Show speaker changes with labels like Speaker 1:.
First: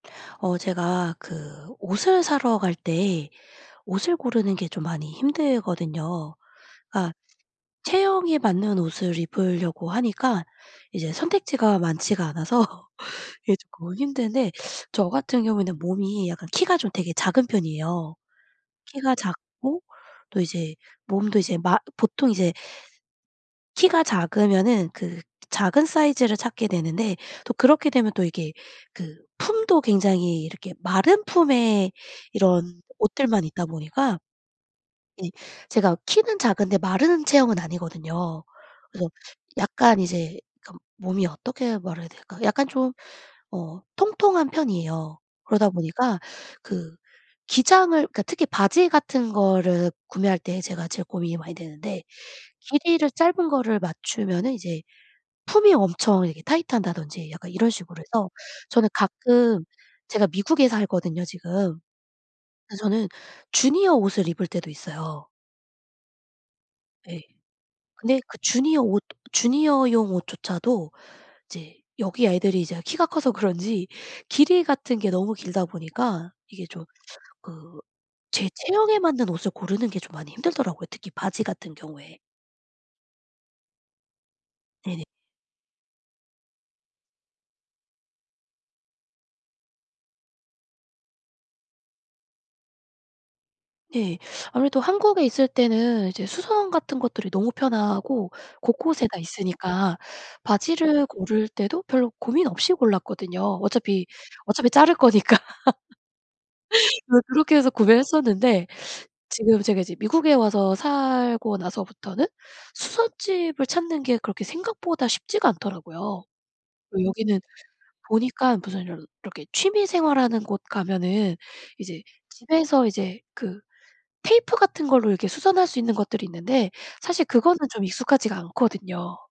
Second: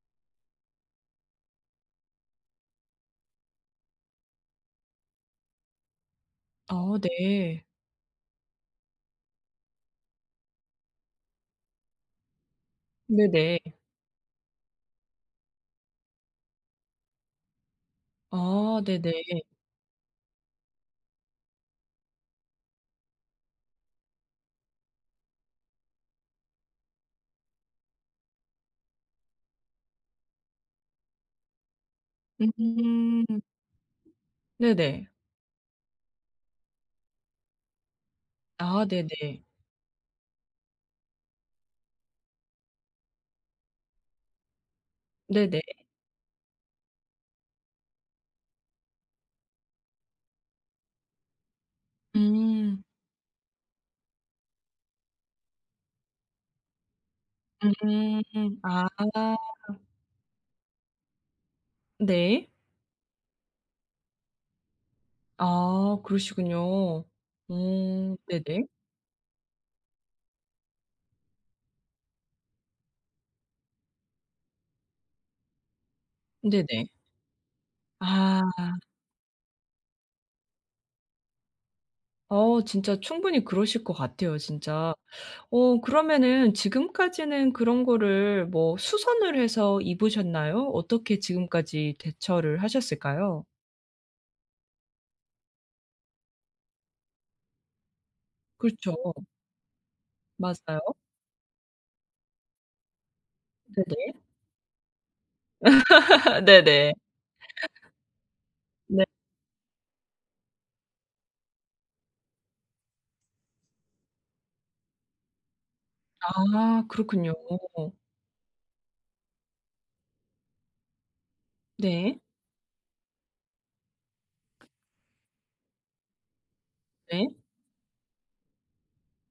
Speaker 1: 어 제가 그 옷을 사러 갈 때 옷을 고르는 게 좀 많이 힘들거든요.
Speaker 2: 어
Speaker 1: 아
Speaker 2: 네.
Speaker 1: 체형에 맞는 옷을 입으려고 하니까 이제 선택지가 많지가 않아서 이게
Speaker 2: 네네.
Speaker 1: 조금 힘든데 저 같은 경우에는 몸이 약간 키가 좀 되게 작은 편이에요.
Speaker 2: 어 네네.
Speaker 1: 키가 작고 또 이제 몸도 이제 마 보통 이제 키가 작으면은 그 작은 사이즈를 찾게 되는데 또 그렇게 되면 또 이게 그 품도 굉장히 이렇게 마른 품의 이런
Speaker 2: 음.
Speaker 1: 옷들만 있다 보니까
Speaker 2: 네네.
Speaker 1: 네 제가 키는 작은데 마른 체형은 아니거든요.
Speaker 2: 아
Speaker 1: 그래서
Speaker 2: 네네.
Speaker 1: 약간 이제 그 몸이 어떻게 말해야 될까? 약간 좀 어 통통한 편이에요.
Speaker 2: 네네.
Speaker 1: 그러다 보니까 그 기장을 그러니까 특히 바지 같은 거를 구매할 때 제가 제일 고민이 많이 되는데.
Speaker 2: 음.
Speaker 1: 길이를 짧은 거를 맞추면은 이제 품이 엄청 이렇게 타이트하다든지 약간 이런 식으로
Speaker 2: 음.
Speaker 1: 해서
Speaker 2: 아.
Speaker 1: 저는 가끔 제가 미국에 살거든요 지금.
Speaker 2: 네.
Speaker 1: 그 저는 주니어 옷을 입을 때도 있어요.
Speaker 2: 아 그러시군요.
Speaker 1: 네.
Speaker 2: 음
Speaker 1: 근데 그
Speaker 2: 네네.
Speaker 1: 주니어 옷 주니어용 옷조차도 이제 여기 애들이 이제 키가 커서 그런지 길이 같은 게 너무 길다 보니까 이게 좀
Speaker 2: 네네.
Speaker 1: 그
Speaker 2: 아.
Speaker 1: 제 체형에 맞는 옷을 고르는 게 좀 많이 힘들더라고요 특히 바지 같은 경우에.
Speaker 2: 어 진짜 충분히 그러실 것 같아요 진짜.
Speaker 1: 네네.
Speaker 2: 어 그러면은 지금까지는 그런 거를 뭐 수선을 해서 입으셨나요? 어떻게 지금까지 대처를 하셨을까요?
Speaker 1: 네. 아무래도 한국에 있을 때는 이제 수선 같은 것들이 너무 편하고
Speaker 2: 그렇죠.
Speaker 1: 곳곳에 다 있으니까
Speaker 2: 맞아요.
Speaker 1: 바지를 고를 때도 별로 고민 없이 골랐거든요 어차피,
Speaker 2: 네네.
Speaker 1: 어차피 자를 거니까.
Speaker 2: 네네.
Speaker 1: 그 그렇게 해서 구매했었는데
Speaker 2: 네.
Speaker 1: 지금 제가 이제 미국에 와서 살고 나서부터는 수선집을 찾는 게 그렇게 생각보다 쉽지가 않더라고요.
Speaker 2: 아
Speaker 1: 그
Speaker 2: 그렇군요.
Speaker 1: 여기는 보니까 무슨 이렇 이렇게 취미 생활하는 곳 가면은 이제
Speaker 2: 네.
Speaker 1: 집에서 이제 그 테이프
Speaker 2: 픕
Speaker 1: 같은 걸로 이렇게 수선할 수 있는 것들이 있는데 사실
Speaker 2: 네.
Speaker 1: 그거는 좀 익숙하지가 않거든요.